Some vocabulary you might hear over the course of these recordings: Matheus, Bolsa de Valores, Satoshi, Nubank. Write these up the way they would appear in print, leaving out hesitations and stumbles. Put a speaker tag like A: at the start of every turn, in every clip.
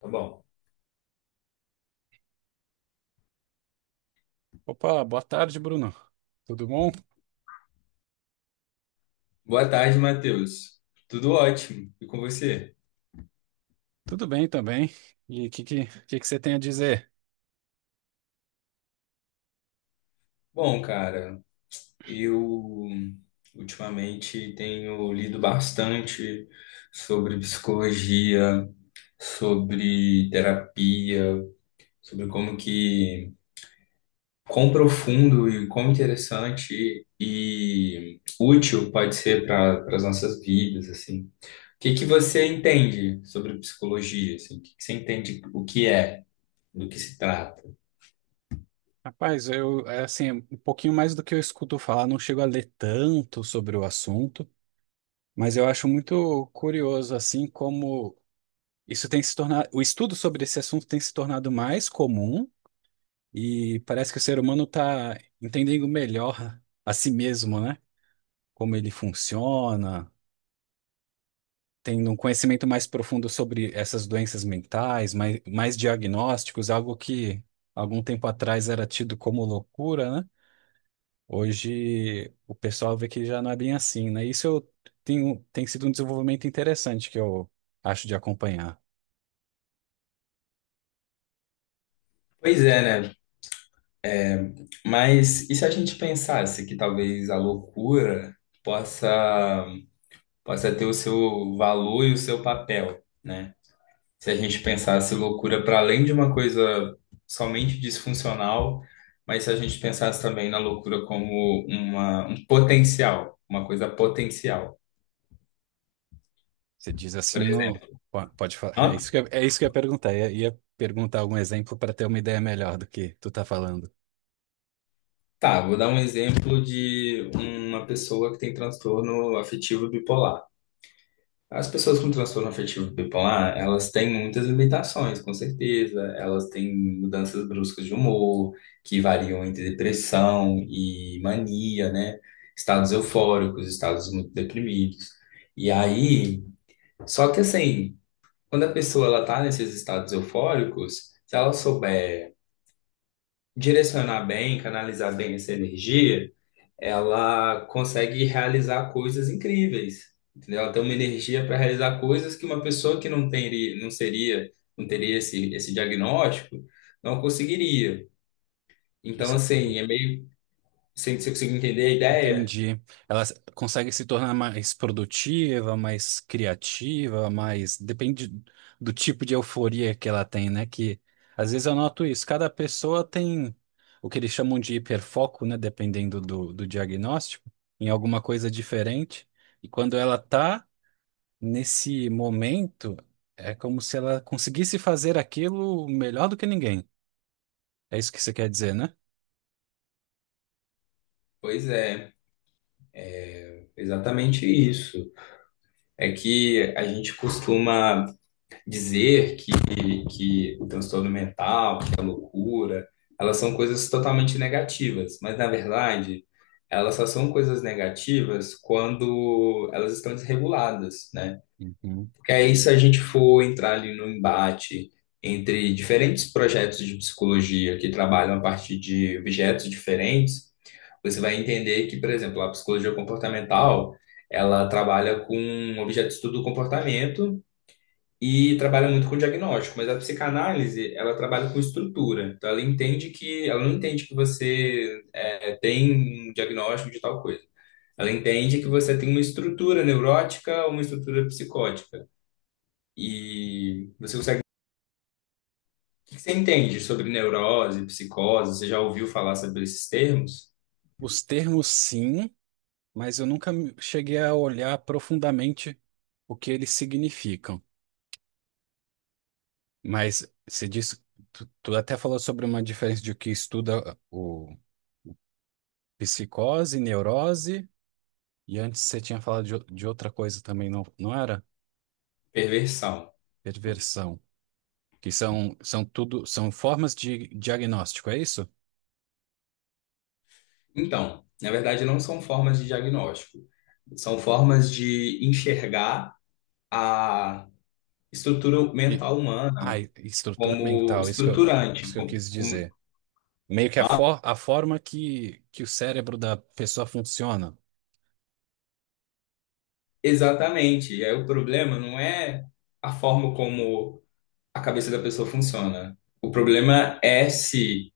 A: Tá bom.
B: Opa, boa tarde, Bruno. Tudo bom?
A: Boa tarde, Matheus. Tudo ótimo. E com você?
B: Tudo bem também. E o que você tem a dizer?
A: Bom, cara, eu ultimamente tenho lido bastante sobre psicologia, sobre terapia, sobre quão profundo e quão interessante e útil pode ser para as nossas vidas, assim. O que que você entende sobre psicologia, assim? O que que você entende o que é, do que se trata?
B: Rapaz, eu, é assim, um pouquinho mais do que eu escuto falar, não chego a ler tanto sobre o assunto, mas eu acho muito curioso, assim, como isso tem se tornado, o estudo sobre esse assunto tem se tornado mais comum e parece que o ser humano está entendendo melhor a si mesmo, né? Como ele funciona, tendo um conhecimento mais profundo sobre essas doenças mentais, mais diagnósticos, algo que algum tempo atrás era tido como loucura, né? Hoje o pessoal vê que já não é bem assim, né? Isso eu tenho, tem sido um desenvolvimento interessante que eu acho de acompanhar.
A: Pois é, né? Mas e se a gente pensasse que talvez a loucura possa, possa ter o seu valor e o seu papel, né? Se a gente pensasse loucura para além de uma coisa somente disfuncional, mas se a gente pensasse também na loucura como um potencial, uma coisa potencial.
B: Você diz assim
A: Por
B: no.
A: exemplo,
B: Pode falar.
A: Hã?
B: É isso que eu ia perguntar. Ia perguntar algum exemplo para ter uma ideia melhor do que tu tá falando.
A: Tá, vou dar um exemplo de uma pessoa que tem transtorno afetivo bipolar. As pessoas com transtorno afetivo bipolar, elas têm muitas limitações, com certeza. Elas têm mudanças bruscas de humor, que variam entre depressão e mania, né? Estados eufóricos, estados muito deprimidos. E aí, só que assim, quando a pessoa ela tá nesses estados eufóricos, se ela souber direcionar bem, canalizar bem essa energia, ela consegue realizar coisas incríveis, entendeu? Ela tem uma energia para realizar coisas que uma pessoa que não teria, não seria, não teria esse diagnóstico, não conseguiria. Então,
B: Isso,
A: assim, é meio, sem você conseguir entender a ideia?
B: entendi. Consegue se tornar mais produtiva, mais criativa, mais. Depende do tipo de euforia que ela tem, né? Que às vezes eu noto isso. Cada pessoa tem o que eles chamam de hiperfoco, né? Dependendo do diagnóstico, em alguma coisa diferente. E quando ela tá nesse momento, é como se ela conseguisse fazer aquilo melhor do que ninguém. É isso que você quer dizer, né?
A: Pois é, exatamente isso. É que a gente costuma dizer que, que o transtorno mental, que a loucura, elas são coisas totalmente negativas, mas na verdade, elas só são coisas negativas quando elas estão desreguladas, né?
B: Uhum.
A: Porque aí, se a gente for entrar ali no embate entre diferentes projetos de psicologia que trabalham a partir de objetos diferentes, você vai entender que, por exemplo, a psicologia comportamental, ela trabalha com objeto de estudo do comportamento e trabalha muito com diagnóstico, mas a psicanálise, ela trabalha com estrutura. Então, ela não entende que você é, tem um diagnóstico de tal coisa. Ela entende que você tem uma estrutura neurótica ou uma estrutura psicótica. E você consegue. O que que você entende sobre neurose, psicose? Você já ouviu falar sobre esses termos?
B: Os termos, sim, mas eu nunca me- cheguei a olhar profundamente o que eles significam. Mas você disse, tu até falou sobre uma diferença de que estuda o psicose, neurose, e antes você tinha falado de outra coisa também, não era?
A: Perversão.
B: Perversão. Que são, são tudo, são formas de diagnóstico, é isso?
A: Então, na verdade, não são formas de diagnóstico, são formas de enxergar a estrutura
B: E,
A: mental
B: ah,
A: humana
B: estrutura
A: como
B: mental,
A: estruturante.
B: isso que eu quis dizer. Meio que
A: Ah,
B: a forma que o cérebro da pessoa funciona.
A: exatamente. E aí o problema não é a forma como a cabeça da pessoa funciona. O problema é se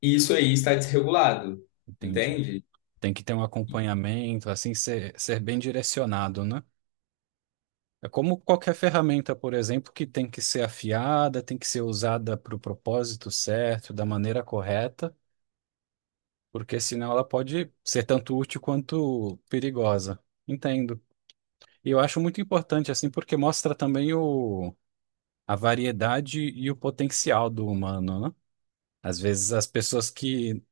A: isso aí está desregulado,
B: Entendi.
A: entende?
B: Tem que ter um acompanhamento, assim, ser bem direcionado, né? É como qualquer ferramenta, por exemplo, que tem que ser afiada, tem que ser usada para o propósito certo, da maneira correta, porque senão ela pode ser tanto útil quanto perigosa. Entendo. E eu acho muito importante, assim, porque mostra também a variedade e o potencial do humano, né? Às vezes as pessoas que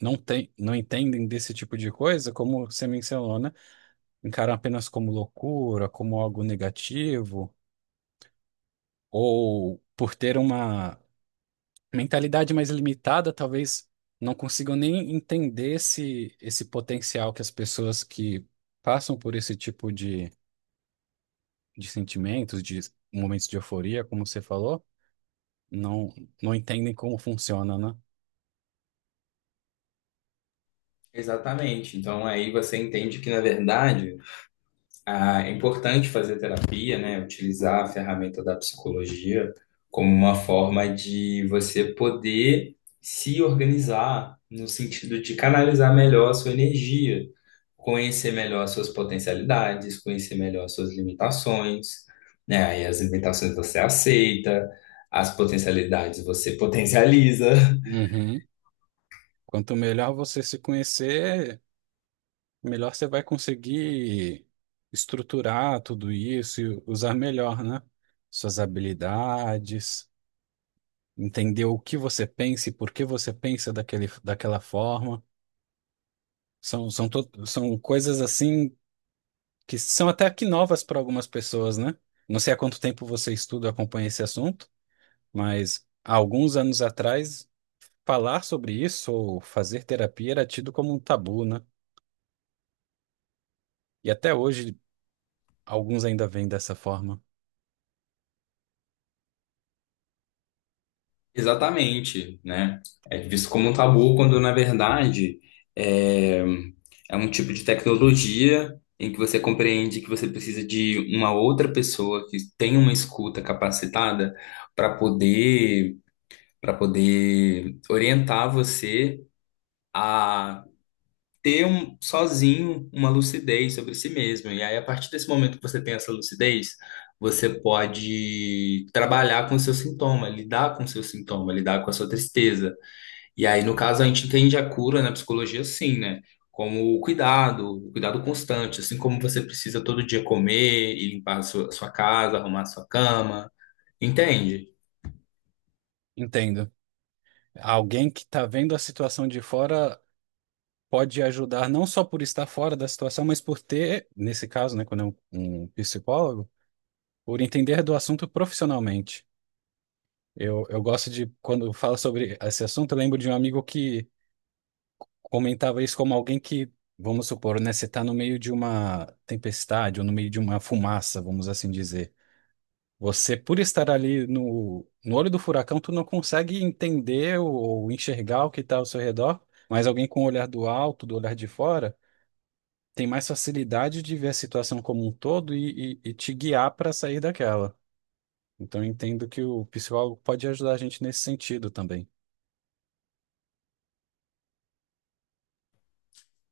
B: não têm, não entendem desse tipo de coisa, como você mencionou, né? Encaram apenas como loucura, como algo negativo, ou por ter uma mentalidade mais limitada, talvez não consigam nem entender esse potencial que as pessoas que passam por esse tipo de sentimentos, de momentos de euforia, como você falou, não, não entendem como funciona, né?
A: Exatamente. Então aí você entende que, na verdade, ah, é importante fazer terapia, né? Utilizar a ferramenta da psicologia como uma forma de você poder se organizar no sentido de canalizar melhor a sua energia, conhecer melhor as suas potencialidades, conhecer melhor as suas limitações, né? Aí as limitações você aceita, as potencialidades você potencializa.
B: Uhum. Quanto melhor você se conhecer, melhor você vai conseguir estruturar tudo isso e usar melhor, né? Suas habilidades, entender o que você pensa e por que você pensa daquela forma. São coisas assim que são até aqui novas para algumas pessoas, né? Não sei há quanto tempo você estuda, acompanha esse assunto, mas há alguns anos atrás, falar sobre isso ou fazer terapia era tido como um tabu, né? E até hoje, alguns ainda veem dessa forma.
A: Exatamente, né? É visto como um tabu quando, na verdade, é, é um tipo de tecnologia em que você compreende que você precisa de uma outra pessoa que tenha uma escuta capacitada para poder, para poder orientar você a ter um, sozinho uma lucidez sobre si mesmo. E aí, a partir desse momento que você tem essa lucidez, você pode trabalhar com o seu sintoma, lidar com o seu sintoma, lidar com a sua tristeza e aí, no caso, a gente entende a cura na psicologia assim, né? Como o cuidado constante, assim como você precisa todo dia comer e limpar a sua casa, arrumar a sua cama. Entende?
B: Entendo. Alguém que está vendo a situação de fora pode ajudar não só por estar fora da situação, mas por ter, nesse caso, né, quando é um psicólogo, por entender do assunto profissionalmente. Eu gosto de, quando fala sobre esse assunto, eu lembro de um amigo que comentava isso como alguém que, vamos supor, né, você está no meio de uma tempestade ou no meio de uma fumaça, vamos assim dizer. Você, por estar ali no olho do furacão, tu não consegue entender ou enxergar o que está ao seu redor, mas alguém com o olhar do alto, do olhar de fora, tem mais facilidade de ver a situação como um todo e te guiar para sair daquela. Então, eu entendo que o psicólogo pode ajudar a gente nesse sentido também.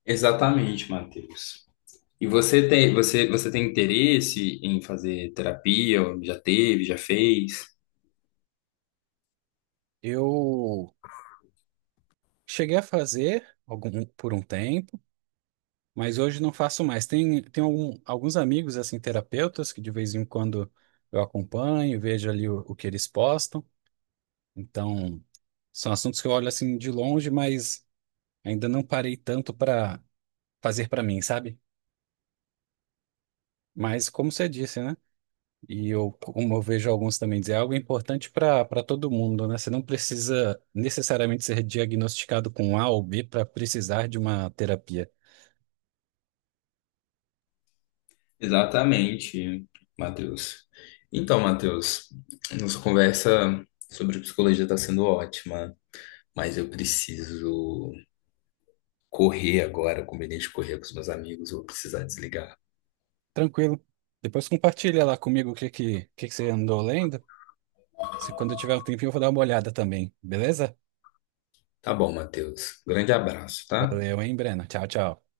A: Exatamente, Matheus. E você tem interesse em fazer terapia? Ou já teve, já fez?
B: Eu cheguei a fazer algum, por um tempo, mas hoje não faço mais. Tem alguns amigos, assim, terapeutas, que de vez em quando eu acompanho, vejo ali o que eles postam. Então, são assuntos que eu olho assim de longe, mas ainda não parei tanto para fazer para mim, sabe? Mas como você disse, né? E eu, como eu vejo alguns também dizer, é algo importante para todo mundo, né? Você não precisa necessariamente ser diagnosticado com A ou B para precisar de uma terapia.
A: Exatamente, Matheus. Então, Matheus, nossa conversa sobre psicologia está sendo ótima, mas eu preciso correr agora, eu combinei de correr com os meus amigos, vou precisar desligar.
B: Tranquilo. Depois compartilha lá comigo o o que que você andou lendo. Se quando eu tiver um tempinho, eu vou dar uma olhada também, beleza?
A: Tá bom, Matheus. Grande abraço, tá?
B: Valeu, hein, Brena? Tchau, tchau.